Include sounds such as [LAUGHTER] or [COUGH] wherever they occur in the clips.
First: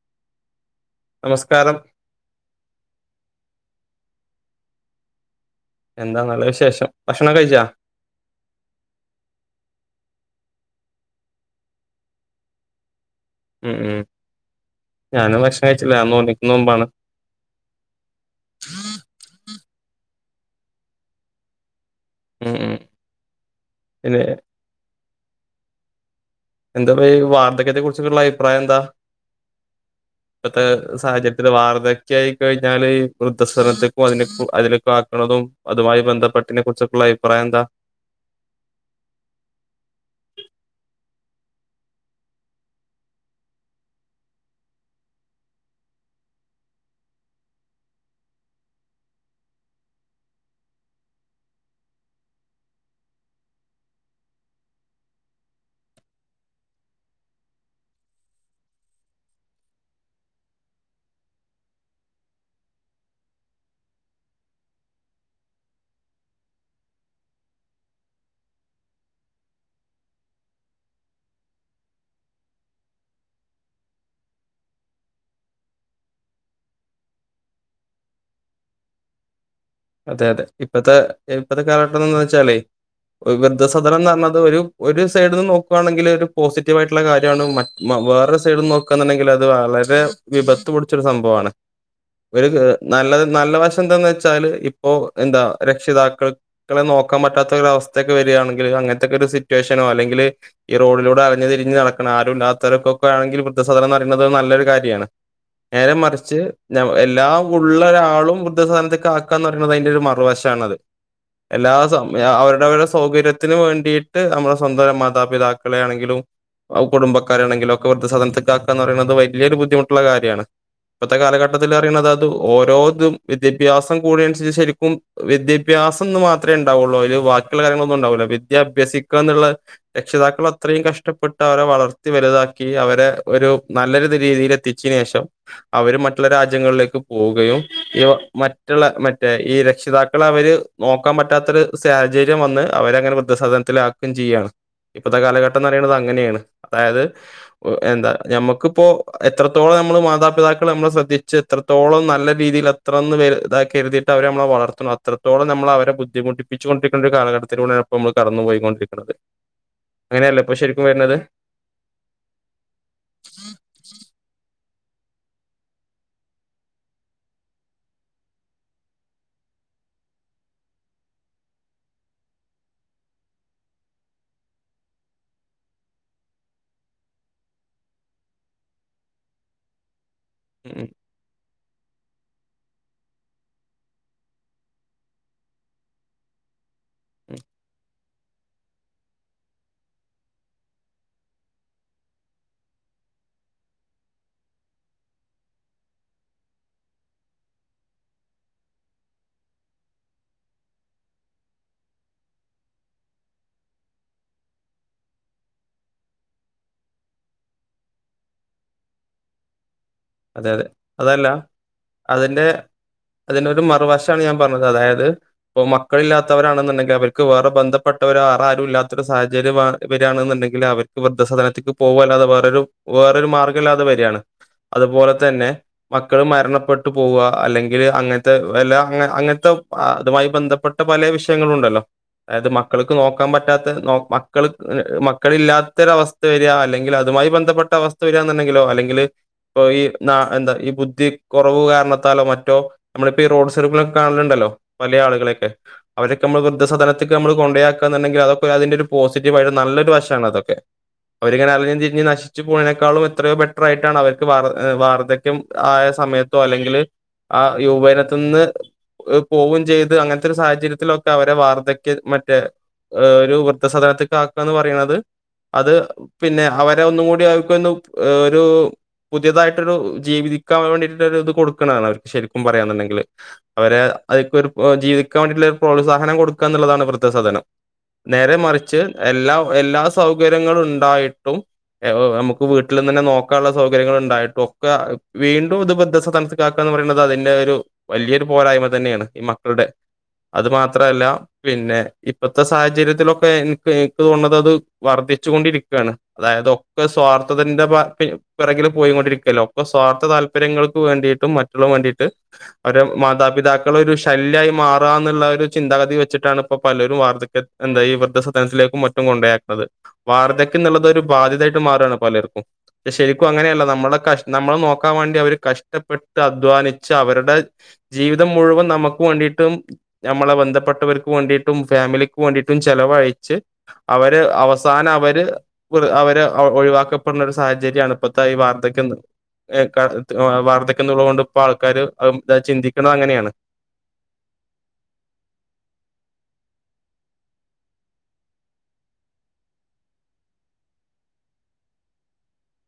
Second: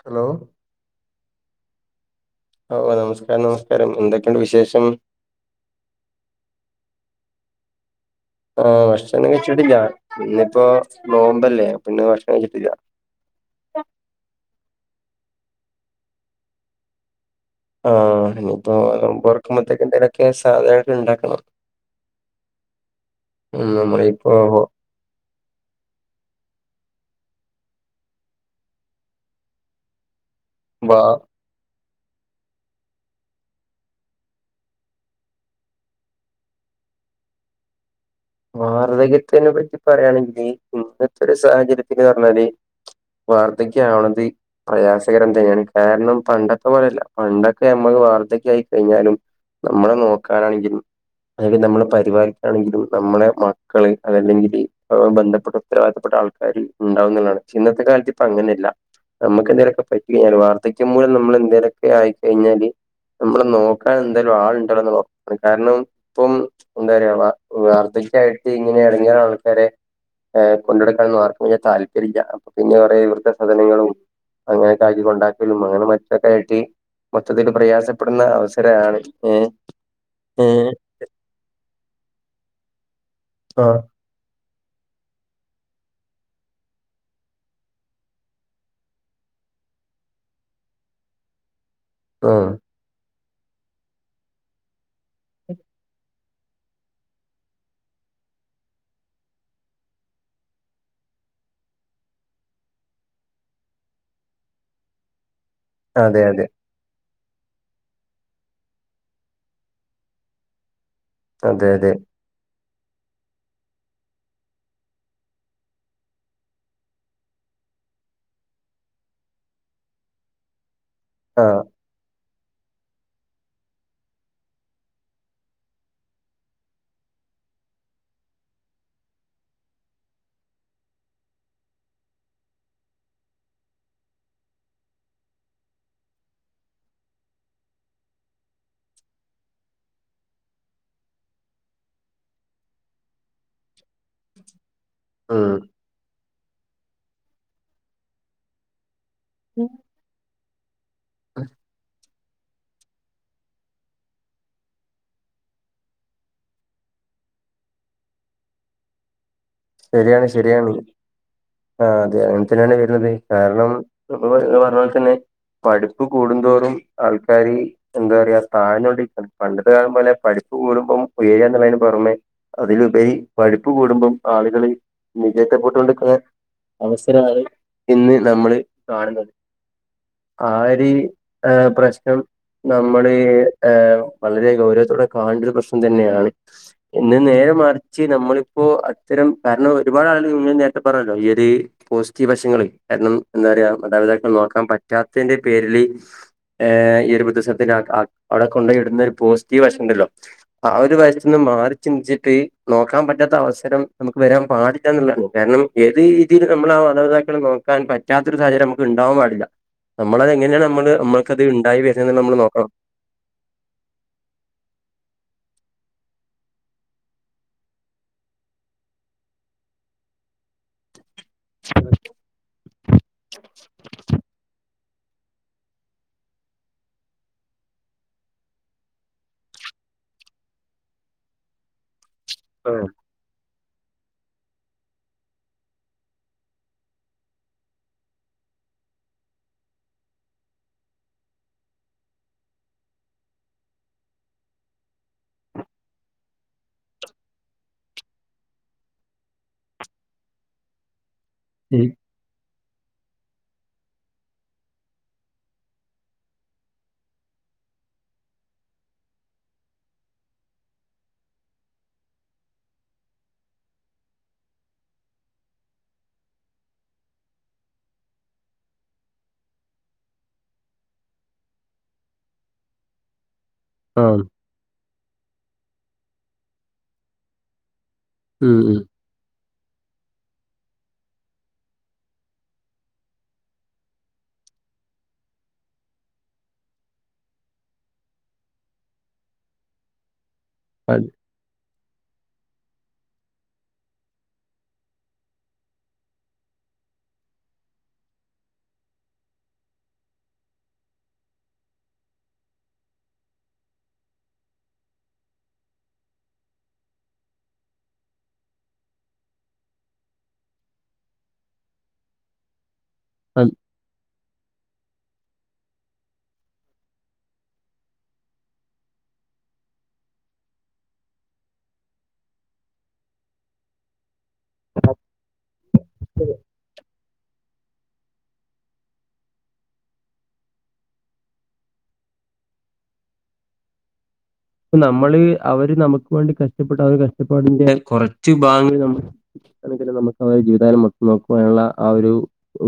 Hello നമസ്കാരം ഓഹ് നമസ്കാരം നമസ്കാരം എന്തൊക്കെയുണ്ട് വിശേഷം എന്താ നല്ല വിശേഷം ഭക്ഷണം കഴിച്ചാ ആഹ് ഭക്ഷണം കഴിച്ചിട്ടില്ല ഇന്നിപ്പോ നോമ്പല്ലേ പിന്നെ ഭക്ഷണം കഴിച്ചിട്ടില്ല ഉം ഉം ഞാനും ഭക്ഷണം കഴിച്ചില്ലോന്നിക്കുന്ന മുമ്പാണ് ആഹ് ഇനിയിപ്പോ നോമ്പ്റക്കുമ്പോത്തേക്കെ എന്തെങ്കിലുമൊക്കെ സാധനൊക്കെ ഉണ്ടാക്കണം ഉം ഉം ഉംന മായി പിന്നെ പോവോ എന്താ വാർധക്യത്തെ കുറിച്ചൊള്ള അഭിപ്രായം എന്താ ഇപ്പത്തെ വാ സാഹചര്യൽ വാർ ആായിഴഞ്ഞാല് വൃദ്ധലത്തേക്ക അതിലേക്കെ ആക്കുന്നതും അതുമായി ബന്ധപ്പെട്ടതിനെ കുറച്ചൊക്കെ അഭിപ്രായം എന്താ വാർധക്യത്തിനെ പറ്റി പറയാണെങ്കില് ഇന്നത്തെ ഒരു സാഹചര്യത്തിന്ന് പറഞ്ഞാല് വർധിക്കാവത് പ്രയാസകരം തന്നെയാണ് കാരണം പണ്ടത്തെ പോലെയല്ല പണ്ടൊക്കെ നമ്മ വാർധക്യായി കഴിഞ്ഞാലും നമ്മളെ നോക്കാനാണെങ്കിലും അല്ലെങ്കിൽ നമ്മളെ പരിപാലിക്കാണെങ്കിലും നമ്മുടെ മക്കള് അതല്ലെങ്കില് ബന്ധപ്പെട്ട ഉത്തരവാദിത്തപ്പെട്ട ആൾക്കാർ ഉണ്ടാവുന്ന എന്നുള്ളതാണ് ഇന്നത്തെ കാലത്ത് ഇപ്പ അങ്ങനെയല്ല നമുക്ക് എന്തേക്കെ പറ്റി കഴിഞ്ഞാല് വാർധക്യം മൂലം നമ്മൾ എന്തേരൊക്കെ ആയിക്കഴിഞ്ഞാല് നമ്മള് നോക്കാൻ എന്തായാലും ആളുണ്ടല്ലോണ് കാരണം ഇപ്പം എന്താ വാർധക്കായിട്ട് ഇങ്ങനെ ഇറങ്ങിയ ആൾക്കാരെ ർ കൊണ്ടെടുക്കാൻെന്ന് ആർക്കും താല്പര്യാം അപ്പൊ പിന്നെ കുറ വൃദ്ധ സദനങ്ങളും അങ്ങനെൊക്കെ ആ ഉണ്ടാക്കല്ല അങ്ങനെ മറ്റൊക്കെ ആട്ടി മൊത്തത്തിൽ പ്രയാസപ്പെടുന്ന അവസരമാണ് ഏ അതെ അതെ ഇപ്പത്തെ ഇപ്പഴത്തെ കാലഘട്ട എന്ന് വെച്ചാലേ ആഹ് വൃദ്ധസദനം എന്ന് പറഞ്ഞത് ഒരു ഒരു സൈഡിൽ നിന്ന് നോക്കുവാണെങ്കിൽ ഒരു പോസിറ്റീവ് ആയിട്ടുള്ള കാര്യമാണ് മ വേറെ സൈഡിൽന്ന് നോക്കുകന്നുണ്ടെങ്കിൽ അത് വളരെ വിപത്ത് പൊടിച്ചൊരു സംഭവമാണ് ഒരു ആഹ് നല്ല നല്ല വശം എന്താന്ന് വെച്ചാല് ഇപ്പോ എന്താ രക്ഷിതാക്കൾ ക്കളെ നോക്കാൻ പറ്റാത്തൊരവസ്ഥയൊക്കെ വരിയാണെങ്കിൽ അങ്ങൻത്തെക്കെ ഒരു സിറ്റുവേഷൻ. അല്ലെങ്കില് ഈ റോഡിലൂടെ അലഞ്ഞ് തിഞ്ഞ് നടക്കണ ആരും ഇല്ലാത്തര്കൊക്കെ ആണെങ്കിലും, വൃദ്ധസധനം എന്ന് പറയുന്നത് നല്ലരു കാര്യ ര്യാണ്. നേരെ അതെ മറിച്ച് അതെ ഞ എല്ലാം ഉള്ളരാളും വൃദ്ധസദൻത്ക് ആക ന്ന് അതിന്റെ ഒരു മറുവശാണത്. അതെ എല്ലാ അതെ സ അവര വരുടെ... സൗകര്യത്തിന് വേണ്ടിയിട്ട് നമ്മുടെ സ്വന്തം മാതാപിതാക്കളെ ആണെങ്കിലും. പ്പൊ അഹ് കുടുംബക്കാരാണെങ്കിലൊക്കെ, വൃദ്ധസധൻത്ക്ക് ആക്കാന്ന് പറയിണത് വല്ല്യരു ബുദ്ധിമുട്ടുള്ള കാര്യാണ്. ഇപ്പത്തെ ആഹ് കാലഘട്ടത്തിലറിയിണത്, അത് ഓരോതും വിദ്യാഭ്യാസം കൂട ശരിക്കും വിദ്യാഭ്യാസം ന്ന് മാത്രേ ണ്ടാവുള്ളൂ, അതില് ബാക്കിയുള്ള കാര്യങ്ങളൊന്നും ണ്ടാവുല. വിദ്യ ഭ്യാസിക്ക എന്ന് ക്കള് രക്ഷിതാക്കൾ അത്രയും കഷ്ടപ്പെട്ട് അവരെ വളർത്തി വലുതാക്കി അവരെ ഒരു നല്ലൊരു രീതി തില് എത്തിച്ചിനേഷം, അവര് മറ്റുള്ള രാജ്യങ്ങളിലേക്ക് പോവുകയും മറ്റുള്ള മ ഈ രക്ഷിതാക്കളെ അവര് നോക്കാൻ പറ്റാത്തൊരു സാഹചര്യം വന്ന്. അവരങ്ങനെ വൃദ്ധസധനത്തിലാക്കും ചെയ്യാണ്. ഇപ്പത്തെ ഉം കാലഘട്ടംന്നറീണത് അങ്ങനെയാണ്, അതായത് എന്താ ഞമ്മക്ക് പ്പോ എത്രത്തോളം ഉം. നമ്മള് മാതാപിതാക്കളെ നമ്മള് ശ്രദ്ധിച്ച് എത്രത്തോളം നല്ല രീതിൽ അത്രന്ന് വ ഇതാക്കരുത് യിപ് ട്ട അവര് നമ്മളെ വളർത്തുന്നു, അത്രത്തോളം നമ്മള് അവരെ ബുദ്ധിമുട്ടിപ്പിച്ചുകൊണ്ടിരിക്കുന്ന ഒരു കാലഘത്തിലൂടെയാണ് ഇപ്പൊ നമ്മള് കടന്ന് പോയിക്കൊണ്ടിരിക്കുന്നത്. ശരിയാണ്, അങ്ങനെയല്ലേ ഇപ്പൊ ശരിയാണ്. ശരിക്കും വരുന്നത് ആ, അതെ. അങ്ങൻ തന്നെയാണ് വരുന്നത്. കാരണം നമ്മള് പറഞ്ഞ പോലെ തന്നെ... പഠിപ്പ് കൂടുന്തോറും ആൾക്കാര് എന്താ പറയാ [UNINTELLIGIBLE] പണ്ടത്തെ കാലം പോലെ പഠി കൂടുമ്പം ഉയരാ എന്നുള്ളതിന് പൊറമേ അതിലുപരി പഴുപ്പ് കൂടുമ്പം ആളുകള് [UNINTELLIGIBLE] അവസരവാണ് ഇന്ന് നമ്മള് കാണുന്നത് ഉം ആരി ആഹ് പ്രശ്നം നമ്മള് ഏഹ് വളരെ ഗൗരവത്തോടെ കാണണ്ടോരു പ്രശ്നം തന്നെയാണ് എന്നാ ഉം. നേരെ മറിച്ച് നമ്മളിപ്പോ അത്തരം കാരണം ഒരുപാട് ആള് ഇങ്ങ നേരത്തെ പറഞ്ഞല്ലോ ഈ ഒര് പോസിറ്റീവ് വശങ്ങള് കാരണം എന്താ പറയാ ഇതെക്കെ നോക്കാൻ പറ്റാത്തെന്റെ പേരില് ഈഹ് ഈയൊരു പ്രത്യേക സാലത്തേക്ക് [UNINTELLIGIBLE] കൊണ്ടോവിടുന്ന ഒരു പോസിറ്റീവ് വശംണ്ടല്ലോ ആ ഒരു വശ മാറി ചിന്തിച്ചിട്ട് നോക്കാൻ പറ്റാത്ത അവസരം നമുക്ക് വരാൻ പാടില്ലന്നുള്ളണ് കാരണം ഏത് രീതിൽ നമ്മളാ മാതാപിതാക്കളെ നോക്കാൻ പറ്റാത്തൊരു സാഹചര്യം നമ്മ്ക്ക് ണ്ടാവാൻ പാടില്ല നമ്മളത് അതെ എങ്ങനെയാ അതെ നമ്മള് അതല്ല നമ്മൾക്കത് ഇണ്ടായി വരുന്നെന്ന് അതിന്റെ നമ്മള് നോക്കണം അതിനൊരു മറുവശാണ് ഞാൻ പറഞ്ഞത് അതായത് ഇപ്പോ മക്കളില്ലാത്തവരാണെന്നുണ്ടെങ്കി അവർക്ക് വേറെ ബന്ധപ്പെട്ടവരോ വറെ ആരൂല്ലാത്തൊരു സാഹചര്യം വര്കാണ് ന്ന് ണ്ടേങ്കിൽ അവര്ക്ക് വൃദ്ധസദാനത്തിക്ക് പോവല്ലാതെ വെറൊരു വെറൊരു മാർഗല്ലാതെ വര്കാണ് അതുപോലെ തന്നെ മക്കൾ മരണപ്പെട്ടു പോവ അല്ലെങ്കില് അങ്ങനത്തെ അല്ല അ അങ്ങനത്തെ അതുമായി ബന്ധപ്പെട്ട പല വിഷയങ്ങളുണ്ടല്ലോ അതായത് മക്കൾക്ക് നോക്കാൻ പറ്റ റ്റാത്ത നോക്ക് മക്കള് മക്കളില്ലാത്തൊരവസ്ഥ വരിക അല്ലെങ്കിൽ അതുമായി ബന്ധപ്പെട്ട അവസ്ഥ വരികന്നെണ്ടാ ങ്കിലോ അല്ലെങ്കില് ഇപ്പോ ഈ ന എന്താ ഈ ബുദ്ധി കൊറവ് കാരണത്താലോ മറ്റോ നമ്മളിപ്പോ ഈ റോഡ് സൈഡിമെലൊക്കെ കാണ ണ്ടല്ലോ പല ആളുകളെയെക്കെ അവരെക്കെ നമ്മ വൃദ്ധ സദനത്തിക്ക് നമ്മള് കൊണ്ടേയാക്കാന്ന്ണ്ടങ്കിൽ അതൊക്കെ അതിന്റൊരു പോസിറ്റീവ് നല്ലൊരു വശാവാണ് അതൊക്കെ അവരിങ്ങനെ അലഞ്ഞും ഈ തിരിഞ്ഞും നശിച്ചു പോണെക്കാളും എത്രയോ ബെറ്റർ ആയിട്ടാണ് അവർ ക്ക് വാർ വാർദ്ധക്യം ആയ സമയത്തോ അല്ലെങ്കില് ആഹ് യൗവനത്തിന്ന് അത് പോവും ചെയ്ത് അങ്ങനത്തെരു സാഹചര്യത്തിലൊക്കെ അവരെ വാർദ്ധക്ക് മറ്റേ ഏഹ് ഒരു വൃദ്ധ സാദനത്ത് ക്ക് ആക്കാന്ന് പറയ്ണത് അത് പിന്നെ അവരെ ഒന്നും കൂടി അത്ക്കൊന്ന് ഒരു പുതിയതായിട്ടൊരു ജീവിതിക്കാൻ വേണ്ടിയിട്ടൊരു ഇത് കൊടുക്കണതാണ് അവർക്ക് ശരിക്കും പറയാന്ന് ണ്ടെങ്കില് അവരെ ആഹ് അയ്ക്കൊരു പോ ജീവിക്കാൻ വേണ്ടിയ്ട്ട്ള്ള ഒരു പ്രോത്സാഹനം കൊടുക്കാന്ന്ള്ളതാണ് വൃദ്ധ സദനം. നേരെ ഉം മറിച്ച് ഉം എല്ലാ എല്ലാ സൗകര്യങ്ങളും ഉണ്ടായിട്ടും ഏഹ് നമുക്ക് വീട്ടില്ന്നന്നെ നോക്കാള്ള സൗകര്യങ്ങള് ഇണ്ടായിട്ടും ഒക്കെ വീണ്ടും ഇത് വൃദ്ധസദനത്ത്ക്ക് ആക്കാന്ന് പറയ്ണത് അതിന്റെ ഒരു വല്യേ ഒര് പോരാ യ്മ തന്നേണ് ഈ മക്കൾടെ അത് മാത്രല്ല അത് പിന്നെ ഇ പ്പത്തെ സാഹചര്യത്തിലൊക്കെ ഇൻക്ക് എനിക്ക് തോന്ന്ണത് അത് വർദ്ധിച്ചു കൊണ്ടിരിക്കാണ് അതായത് ഒക്കെ സ്വാർ ത്ഥതന്റെ ബാക്കി പിറകില് പോയിങ്ങൊണ്ടിരിക്കല്ലോ അപ്പൊ സ്വാർത്ഥ താല്പര്യങ്ങൾക്ക് വേണ്ടീട്ടും മറ്റ്ള്ളതും വേണ്ടീട്ട് അവരെ മാതാപി പിതാക്കള് ഒരു ശല്യായി മാറാന്ന്ള്ള ഒരു ചിന്താഗതി വെച്ചിട്ടാണ് ഇപ്പോ പലരും വാർദ്ധക്യ എന്താ ഈ വൃദ്ധ സദ നത്തിലേക്കും മറ്റും കൊണ്ടോയാക്ക്ണത് വാർദ്ധക്യം ന്ന് ള്ളത് ഒരു ബാധ്യതായിട്ട് മാറാണ് പലർക്കും. ക്കും അത് അങ്ങനേല്ലൊ നമ്മളെ കഷ് നമ്മളെ നോക്കാൻ വേണ്ടി അവര് കഷ്ടപ്പെട്ട് അധ്വാനിച്ച് അവര്ടെ ജീവിതം മുഴുവൻ നമുക്ക് വേണ്ടിട്ടും ഞമ്മള ബന്ധപ്പെട്ടവർക്ക് വേണ്ടീട്ടും ഫാമിലിക്ക് വേണ്ടീട്ടും ചെലവഴിച്ച് അവര് അവസാനം അവര് വൃ അവരെ ഒ ഒഴിവാക്കപ്പെടുന്ന ഒരു സാഹചര്യാണ് ഇപ്പത്തെ ഈ വാർദ്ധക്യം ന്ന് ഏഹ് ക വാർദ്ധക്ക്യം ന്ന്ള്ളതോണ്ട് ഇപ്പ ആൾക്കാര് അത് വേ ചിന്തിക്ക്ണത് അങ്ങനേണ്. പ്പ നമ്മള് അവര് നമുക്ക് വേണ്ടി കഷ്ടപ്പെട്ട ഒരു കഷ്ടപ്പാടിന്റെ കുറച്ച് ഭാഗ നമ്മ അെങ്കിലും നമുക്ക് അവരുടെ ജീവിതകാലം മൊത്തം നോക്കുവാനുള്ള ആ ഒരു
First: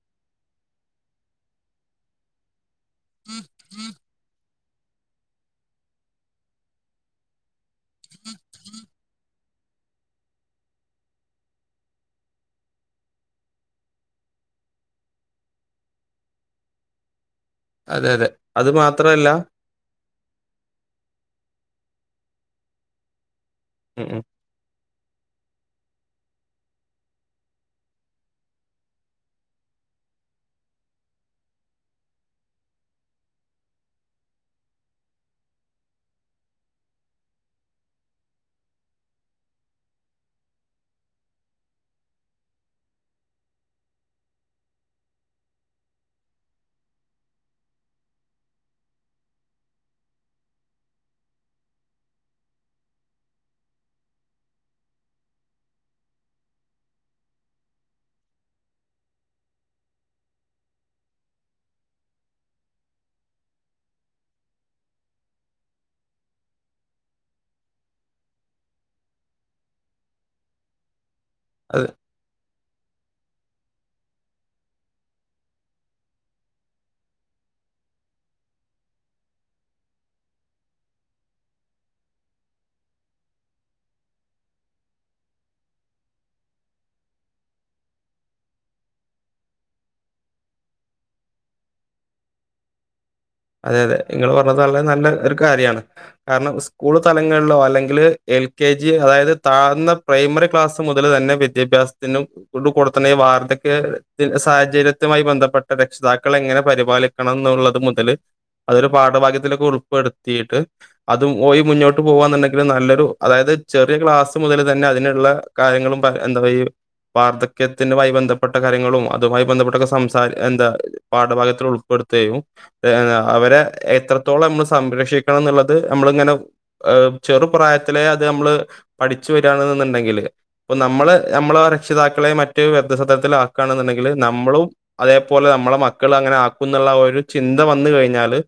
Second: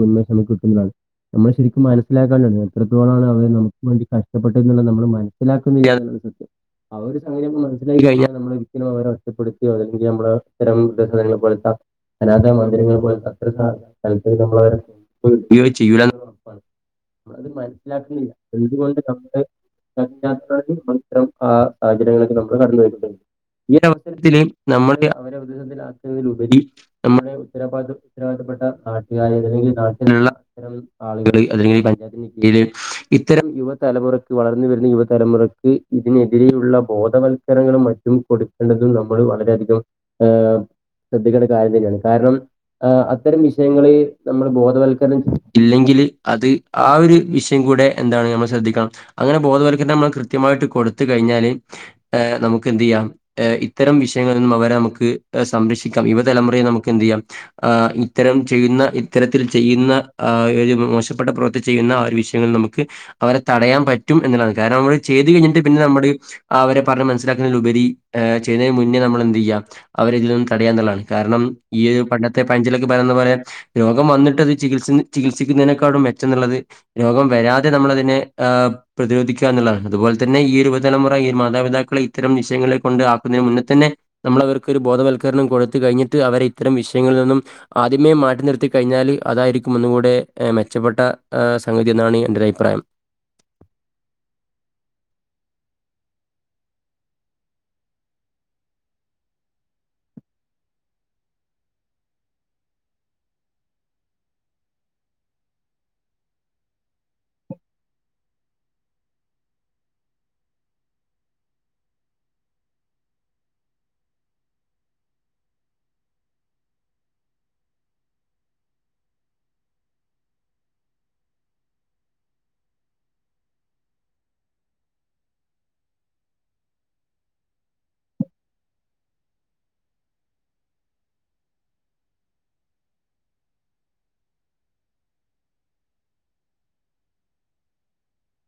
ഉന്മേഷം നമുക്ക് കിട്ടുന്നതാണ് നമ്മള് ശരിക്കും മനസ്സിലാക്കാണ്ടാണ് എത്രത്തോളാണ് അവരെ നമുക്ക് വേണ്ടി കഷ്ടപ്പെട്ട എന്നുള്ള നമ്മൾ മനസ്സിലാക്കുന്നില്ല എന്നുള്ള സത്യം അവര് സംം മനസിലാക്കി കിഞ്ഞാൽ നമ്മള് വിൽ അവരോ [UNINTELLIGIBLE] അല്ലെങ്കി നമ്മള് [UNINTELLIGIBLE] അനാഥ മന്ദിരങ്ങൾ പോലെ അത്ര [UNINTELLIGIBLE] നമ്മള് അവരെ [UNINTELLIGIBLE] [UNINTELLIGIBLE] [INAUDIBLE] ത് അതെ അതെ മനസ്സിലാക്കുന്നില്ലാ അത് എന്തുകൊണ്ട് മാത്രല്ല നമ്മുടെ [UNINTELLIGIBLE] മാത്രം ആ സാഹചര്യങ്ങളൊക്കെ നമ്മളും കടന്നു [UNINTELLIGIBLE] ഈ ഉം ഉം അവസരത്തില് നമ്മുടെ അവരെ പ്രതിസന്ധാക്കുന്നതിലുപരി നമ്മുടെ ഉത്തരവാദം ഉത്തരവാദിത്തപ്പെട്ട നാട്ടുകാര് ഏതെങ്കിലും നാട്ടു [UNINTELLIGIBLE] അല്ല പഞ്ചായത്തിൻ കീഴിൽ ഇത്തരം യുവതലമുറക്ക് വളർന്ന് വരുന്ന തലമുറയ്ക്ക് ഇതിനെതിരെയുള്ള ബോധവൽക്കരങ്ങളും മറ്റും കൊടുക്കേണ്ടതും നമ്മൾ വളരെയധികം ഏഹ് ശ്രദ്ധിക്കേണ്ട കാര്യം തന്നെയാണ് കാരണം ആ അത്തരം വിഷയങ്ങള് നമ്മള് ബോധവൽക്കരണം ഇല്ലെങ്കില് അത് ആ ഒരു വിഷയം കൂടെ [UNINTELLIGIBLE] ശ്രദ്ധിക്കണം അങ്ങനെ ബോധവൽക്കരണം നമ്മള് കൃത്യമായിട്ട് കൊടുത്ത് കഴിഞ്ഞാല് നമുക്ക് എന്ത് ചെയ്യാം ഇത്തരം വിഷയങ്ങളിൽ നിന്നും അവരെ നമുക്ക് സംര ക്ഷിക്കാം യുവതലമുറയെ നമുക്ക് എന്ത് ചെയ്യാം ഇത്തരം ചെയ്യുന്ന ഇത്തരത്തിൽ ചെയ്യുന്ന ആ മോശപ്പെട്ട പ്രവർത്തി ചെയ്യുന്ന ആ ഒരു വിഷയങ്ങൾ നമുക്ക് അവരെ തടയാൻ പറ്റും എന്നുള്ളതാണ് കാരണം അവർ ചെയ്ത് കഴിഞ്ഞിട്ട് പിന്നെ നമ്മള് അവരെ പറഞ്ഞ് മനസ്സിലാക്കുന്നതിൽ ഉപരി ചെയ്തതിന് മുന്നേ നമ്മൾ എന്ത് ചെയ്യുക അവരെ ഇതിൽ നിന്ന് തടയാൻ എന്നുള്ളതാണ് കാരണം ഈ അത് ഒരു പണ്ടത്തെ പഞ്ചിലൊക്കെ പറയുന്ന പോലെ രോഗം വന്നിട്ട് അത് ചികിത്സ ചികിത്സിക്കുന്നതിനേക്കാളും മെച്ചം എന്നുള്ളത് രോഗം വരാതെ നമ്മളതിനെ പ്രതിരോധിക്കുക എന്നുള്ളതാണ് അതുപോലെ ത തന്നെ ഈ ഒരു യുവതലമുറ ഈ മാതാപിതാക്കളെ ഇത്തരം വിഷയങ്ങളെ കൊണ്ട് ആക്കുന്നേന് മുന്നെ തന്നെ നമ്മള് അവർക്ക് ഒരു ബോധവൽക്കരണം വൽക്കരണം കൊടുത്തു കഴിഞ്ഞിട്ട് അവരെ ഇത്തരം വിഷയങ്ങളിൽ നിന്നും ആദ്യമേ മാറ്റി നിർത്തി കഴിഞ്ഞാൽ അതായിരിക്കും ഒന്ന് കൂടെ മെച്ചപ്പെട്ട സംഗതി എന്നാണ് എന്റെ ഒരു അഭിപ്രായം അതെ അതെ നിങ്ങൾ പറഞ്ഞത് വളരെ നല്ല ഒരു കാര്യമാണ് കാരണം സ്കൂൾ തലങ്ങളിലോ അല്ലെങ്കി എൽ കെ ജി അതായത് താഴ്ന്ന പ്രൈമറി ക്ലാസ് മുതൽ തന്നെ വിദ്യാഭ്യാസത്തിനും [UNINTELLIGIBLE] കൊടുത്ത [UNINTELLIGIBLE] [UNINTELLIGIBLE] സാഹചര്യത്തുമായി ബന്ധപ്പെട്ട രക്ഷിതാക്കൾ എങ്ങനെ പരിപാലിക്കണം എന്നുള്ളത് മുതല് അതൊരു പാഠഭാഗ്യത്തിലൊക്കെ ഉൾപ്പടുത്തീട്ട് അതുമായി മുന്നോട്ട് പോവാന്നുണ്ടെങ്കില് നല്ലൊരു അതായത് ചെറിയ ക്ലാസ് മുതല് തന്നെ അതിനുള്ള കാര്യങ്ങളും പറ എന്താ പറ വാർധക്യത്തിനുമായി ബന്ധപ്പെട്ട കാര്യങ്ങളും അതുമായി ബന്ധപ്പെട്ടൊക്കെ സംസാ എന്താ പാഠഭാഗത്തിൽ ഉൾപ്പെ [UNINTELLIGIBLE] അവരെ എത്രത്തോളം നമ്മള് സംരക്ഷിക്കണം എന്നുള്ളത് നമ്മള് ഇങ്ങനെ ചെറുപ്രായ ത്തിലേ അത് നമ്മള് പഠിച്ചു [UNINTELLIGIBLE] നമ്മള് നമ്മളെ രക്ഷിതാക്കളെ മറ്റു വൃദ്ധസദനത്തിലാക്കാന്നുണ്ടെങ്കില് നമ്മളും അതേപോലെ നമ്മള മക്കളും അങ്ങനെ ആക്കുന്നുള്ള ഒരു ചി ചിന്ത വന്നു കഴിഞ്ഞാല്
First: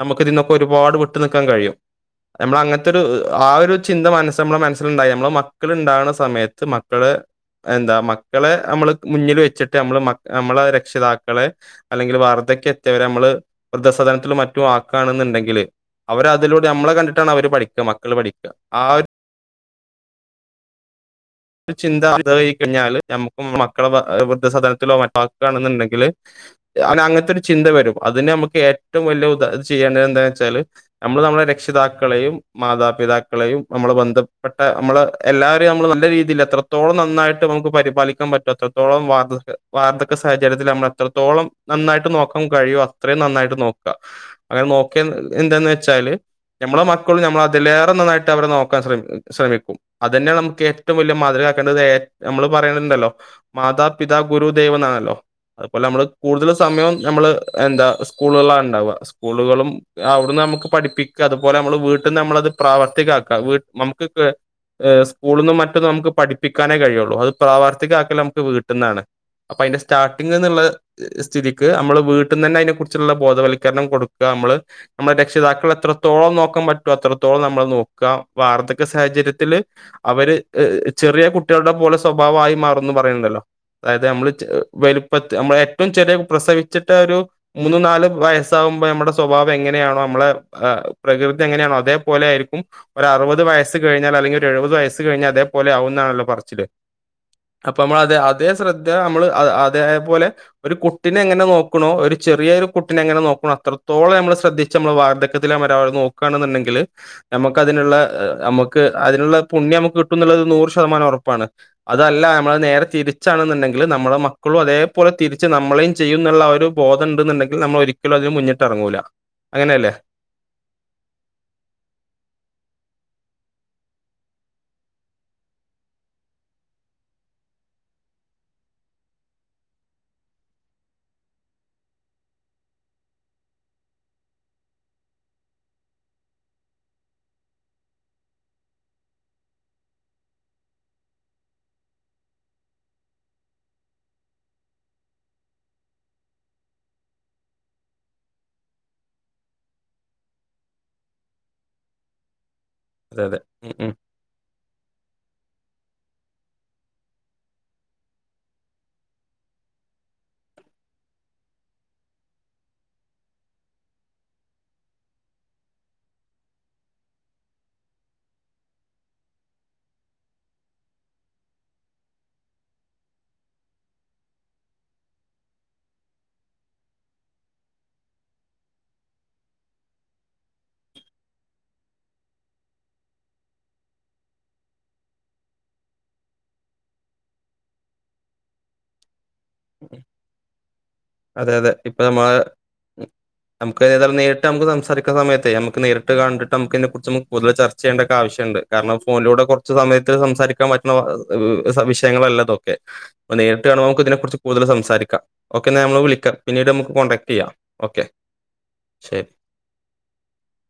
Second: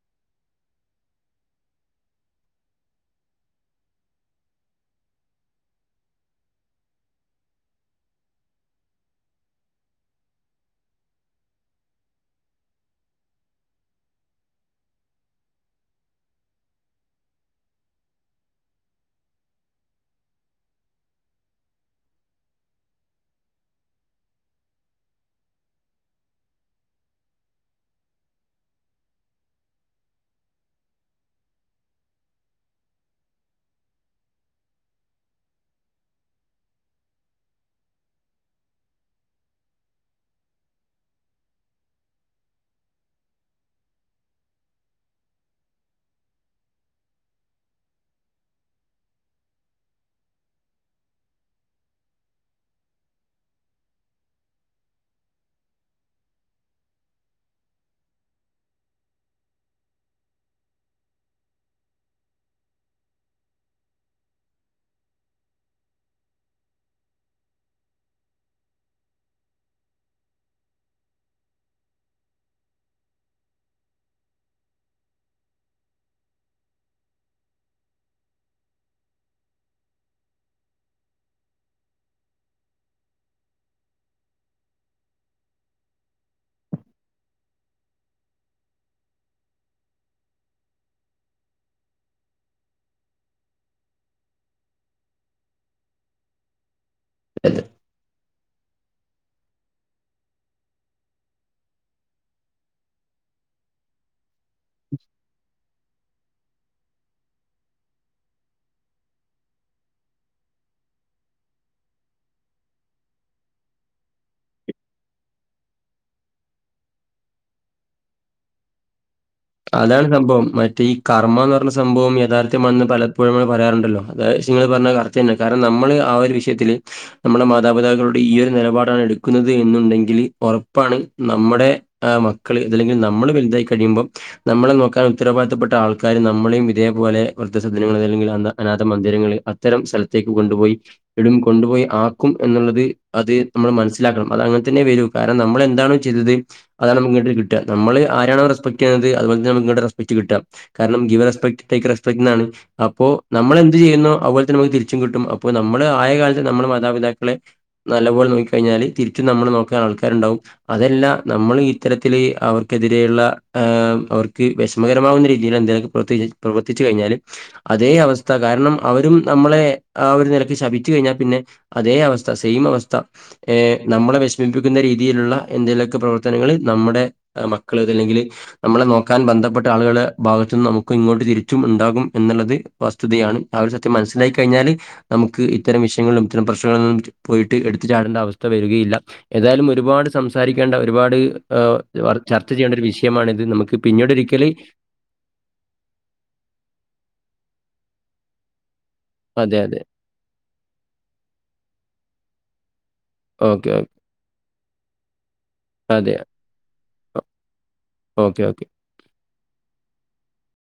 നമുക്ക് ഇതീന്നൊക്കെ ഒരുപാട് വിട്ടു നിക്കാൻ കഴിയും നമ്മള് അങ്ങനത്തെ ഒരു ആ ഒരു ചിന്ത മനസ്സ് നമ്മുടെ മനസ്സിലിണ്ടായാ നമ്മള് മക്കള് ഇണ്ടാവണ സമയത്ത് മക്കളെ എന്താ മക്കളെ നമ്മള് മുന്നില് വെച്ചിട്ട് നമ്മള് നമ്മളെ രക്ഷിതാക്കളെ അല്ലെങ്കിൽ വാർദ്ധ അതൊക്കെ എത്തിയവരെ നമ്മള് വൃദ്ധസദനത്തിലും മറ്റും ആക്കണണെന്നുണ്ടെങ്കില് അവര് അതിലൂടെ നമ്മളെ കണ്ടിട്ടാണ് അവര് പഠിക്കമക്കൾ പഠിക്ക ആ ചിന്ത [UNINTELLIGIBLE] കഴിഞ്ഞാല് ഞമ്മക്കും മക്കളെ വൃദ്ധസദനത്തിലോ മറ്റും ആക്കാണെന്നുണ്ടെങ്കില് അങ്ങനത്തെ ഒരു ചിന്ത വരും അതിനെ നമുക്ക് ഏറ്റവും വലിയ ഉദാ ചെയ്യേണ്ടത് എന്താന്ന് വെച്ചാല് നമ്മള് നമ്മ രക്ഷിതാക്കളെയും മാതാപിതാക്കളെയും നമ്മള് ബന്ധപ്പെട്ട നമ്മള് എല്ലാവരെയും നമ്മള് നല്ല രീതി എത്രത്തോളം നന്നായിട്ട് നമുക്ക് പരിപാലിക്കാൻ പറ്റും എത്രത്തോളം വാർദ്ധ വാർദ്ധക്യ സാഹചര്യത്തില് നമ്മള് എത്രത്തോളം ത്തോളം നന്നായിട്ട് നോക്കാൻ കഴിയോ അത്രയും നന്നായിട്ട് നോക്കാ അങ്ങനെ നോക്കിയാ എന്താന്ന് വെച്ചാല് ഞമ്മളെ മക്കളും ഞമ്മളെ അതിലേറെ നന്നായിട്ട് അവരെ നോക്കാൻ ശ്ര ശ്രമിക്കും അത് തന്നെയാ നമുക്ക് ഏറ്റവും വലിയ മാതൃകയാക്കേണ്ടത് ഏ നമ്മൾ പറയുന്നുണ്ടല്ലോ മാതാപിതാ ഗുരു ദൈവം എന്നാണല്ലോ അതുപോലെ നമ്മള് കൂടുതല് സമയം ഞമ്മള് എന്താ സ്കൂളുകള് ളാ ഇണ്ടാവ സ്കൂളുകളും അവിടന്ന് നമുക്ക് പഠിപ്പിക്ക അതുപോലെ നമ്മള് വീട്ട്ന്ന് നമ്മളത് പ്രാവർത്തികാക്ക വീ നമുക്ക് കേ ഏഹ് സ്കൂള്ന്നും മറ്റും നമുക്ക് പിഠിപ്പിക്കാനേ കഴിയുള്ളൂ അത് പ്രാവർത്തികാക്കല് നമുക്ക് വീട്ട്ന്നാണ്. അപ്പൊ അയ്ന്റെ സ്റ്റാർട്ടിംങ്ങ് എന്ന്ള്ള സ്ഥിതിക്ക് അമ്മള് വീട്ട്ന്നെന്നെ അതി യിനെ കുറിച്ച്ള്ള ബോധവൽക്കരണം കൊടുക്ക. നമ്മള് നമ്മളെ രക്ഷിതാക്കളെ എത്രത്തോളം നോക്കാൻ പറ്റോ അത്രത്തോളം നമ്മൾ നോക്ക വാർദ്ധക്യ സാഹചര്യ ത്തില് അവര് ചെറ്യേ കുട്ട്യേൾടെ പോലെ സ്വഭാവായി മാറുംന്ന് പറയ്ണ്ടല്ലോ അതായത് ഞമ്മള് ചെ വെല്‌പ്പത്ത് അമ്മളേറ്റവും ചെറ്യേ പ്രസവിച്ച്ട്ടെരു മൂന്ന് നാല് വയസ്സാ കുമ്പ ഞമ്മടെ സ്വഭാവെങ്ങനെയാണോ അമ്മളെ അ പ്രകൃതി എങ്ങനെയാണോ അതേപോലേയ്രിക്കും ഒരറ്പത് വയസ് സ് കഴിഞ്ഞാല് അല്ലെങ്കീ ഒരെഴ്പത് വയസ് കഴിഞ്ഞാ അതേപ്പോലെ ആവുന്നാണല്ലോ പറച്ചില് അപ്പമ്മളത് ആ തേ ശ്രദ്ധ അമ്മള് അ അതേ പോലെ ഒരു കുട്ടിനെ എങ്ങനെ നോക്ക്ണോ ഒര് ചെറ്യേര് കുട്ടിനെ എങ്ങനെ നോ ക്ക്ണോ അത്രത്തോള ഞമ്മള് ശ്രദ്ധിച്ചമ്മള് വാർധക്യത്തിലമരെ അവരെ നോ ക്കണം ന്ന്ണ്ടെങ്കില് ഞമ്മക്കതിന്ള്ളെ ഞമ്മക്ക് അതിന്ള്ള പുണ്യമ്മക്ക് ക് ട്ടും ന്ന്ള്ളത് നൂറ് ശതമാനം ഒറപ്പാണ് അതല്ല ഞമ്മളത് നേരെ തിരിച്ചാണ്ന്ന്ണ്ടെങ്കില് നമ്മളെ മക്കളും അതേപോലെ തിരിച്ച് നമ്മളെയും ചെയ്യുംന്ന്ള്ള ആ ഒര് ബോധണ്ട്ന്ന്ണ്ടെങ്കിൽ നമ്മളൊരിക്കലും അതിന് മുന്നിട്ടെറങ്ങൂലാ അതാണ് സംഭവം മറ്റേ ഈ കർമ്മാന്ന് പർഞ്ഞ സംഭവം യഥാർത്യമാൺന്ന് പലപ്പെഴും മ്മള് പറയാറ്ണ്ടല്ലോ അതെ ശേ ഇങ്ങള് പറഞ്ഞത് കറക്റ്റ്ന്നെ കാര്ണം നമ്മള് ആ ഒരു വിഷ്‌യ്ത്തില് നമ്മളെ മാതാപിതാക്കളൊട് ഈ ഒരു നെലപാടാണ് എട്ക്കുന്നത് എന്നുണ്ടെങ്കില് ഒറപ്പാണ് നമ്മടെ ആഹ് മക്കള് അതല്ലെങ്കിൽ നമ്മള് വെൽതായി കഴിയുമ്പം നമ്മളെ നോക്കാൻ ഉത്തരവാദിത്തപ്പെട്ട ആൾക്കാര് നമ്മളേം ഇതേപോലെ വൃദ്ധ സദനങ്ങളില് അല്ലെങ്കിൽ അന്ത അനാഥ മന്ദിരങ്ങള് അത്തരം സ്ഥൽത്തേക്ക് കൊണ്ട്പോയി ഇടും കൊണ്ടുപോയി ആക്കും എന്ന്ള്ളത് അത് നമ്മള് മൻസ്സ്ലാക്കണം അതാ അങ്ങൻ തന്നെ വെരൂ കാരണം നമ്മളെന്താണോ ചെയ്തത് അതാണ് നമ്മക്ക്ങ്ങട്ട് കിട്ടാ നമ്മള് ആരാണോ റെസ്പെക്ട് ത് അത്പോൽത്തന്നെ നമ്ക്ക് ഇങ്ങട്ട് റെസ്പെക്ട് കിട്ടാ കാരണം ഗീവെ റെസ്പെക്ട് റ്റേക്കെ റെസ്പെക്ട് ന്നാണ് അപ്പോ അതെ അതെ ഉം നമ്മളെന്ത് ഉം ചെയ്യ്ന്നോ അത്പോൽ ത്തന്നെ നമ്ക്ക് തിരിച്ചും കിട്ടും അപ്പോ നമ്മള് ആയ കാലത്ത് നമ്മുടെ മാതാപിതാക്കളെ നല്ലപോലെ നോക്കി കയ്ഞ്ഞാല് തിരിച്ചും നമ്മള് നോക്കാനാൾക്കാര്ണ്ടാവും അതെല്ലാ നമ്മള് ഈത്തരത്തില് അവർക്കെതിരെയ്ള്ള ആം അവർക്ക് വെഷമെകെരമാവുന്ന രീതിയിലെന്തേലാെക്കെ പ്രർത്തിച്ച് പ്രവർത്തിച്ച് കയ്ഞ്ഞാല് അതേ അവസ്ഥ കാര്ണം അവ രും നമ്മളെ ആ ഒര് നെലക്ക് ശപിച്ച് കയ്ഞ്ഞാപ്പിന്നെ അതേ അവസ്ഥ സെയിം അവസ്ഥ ഏഹ് നം മ്മളെ വെഷ്മിപ്പിക്കുന്ന രീതിയില്ള്ള എന്തേലൊക്കെ പ്രവർത്തനങ്ങള് നമ്മ്ടെ മക്കള് അതെല്ലെങ്കില് നമ്മളെ നോക്കാൻ ബന്ധപ്പെട്ട ആള്കളെ ഭാഗത്ത്ന്ന് നമുക്കും ഇങ്ങോട്ട് തിരിച്ചും ഇണ്ടാകും എന്ന്ള്ളത് വാസ്തുതിയാണ് അ ആ ഒര് സത്യം മൻസ്സ്ലായ് കയ്ഞ്ഞാല് നമുക്ക് ഇത്തരം വിഷയങ്ങൾലും ഇത്തരം പ്രശ്നങ്ങൾ നിന്നും പോയ്ട്ട് എട്ത്ത് ചാടെണ്ട അവസ്ഥ വര് രുകയില്ല ഏതായാലും ഒരുപാട് സംസാരിക്കേണ്ട ഒരുപാട് അതെ അതെ ഇപ്പൊ ഏഹ് നമ്മള് ചർച്ച ചെയ്യേണ്ട ഒരു വിഷയമാണ് നമുക്ക് ഏതാലും നേരിട്ട് നമുക്ക് സംസാരിക്കുന്ന സമയത്തേ നമ്ക്ക് നേരിട്ട് കണ്ടിട്ട് നമുക്കിതിനെ കുറിച്ചൊന്ന് പൊതുവേ ച ർച്ചെയ്യണ്ടൊക്കെ ആവശ്യണ്ട് കാർണം ഫോൺലൂടെ അതെ കൊർച്ച് അതെ സമയത്ത് സംസാരിക്കാൻ പറ്റുന്ന വ ത് വിഷയങ്ങളല്ല ഇതൊക്കെ പ്പനേരിട്ട് ഓക്കെ കാരണം ഓക്കെ നമുക്കിതിനെ കുറിച്ച് കൂടുതല് സംസാരിക്കാ ഓക്കെന്നാ ഞമ്മള് അതെ വിളിക്കാ പിന്നീട് നമക്ക് കോണ്ടാക്ട് ചെയ്യാ ഓക്കെ ശരി.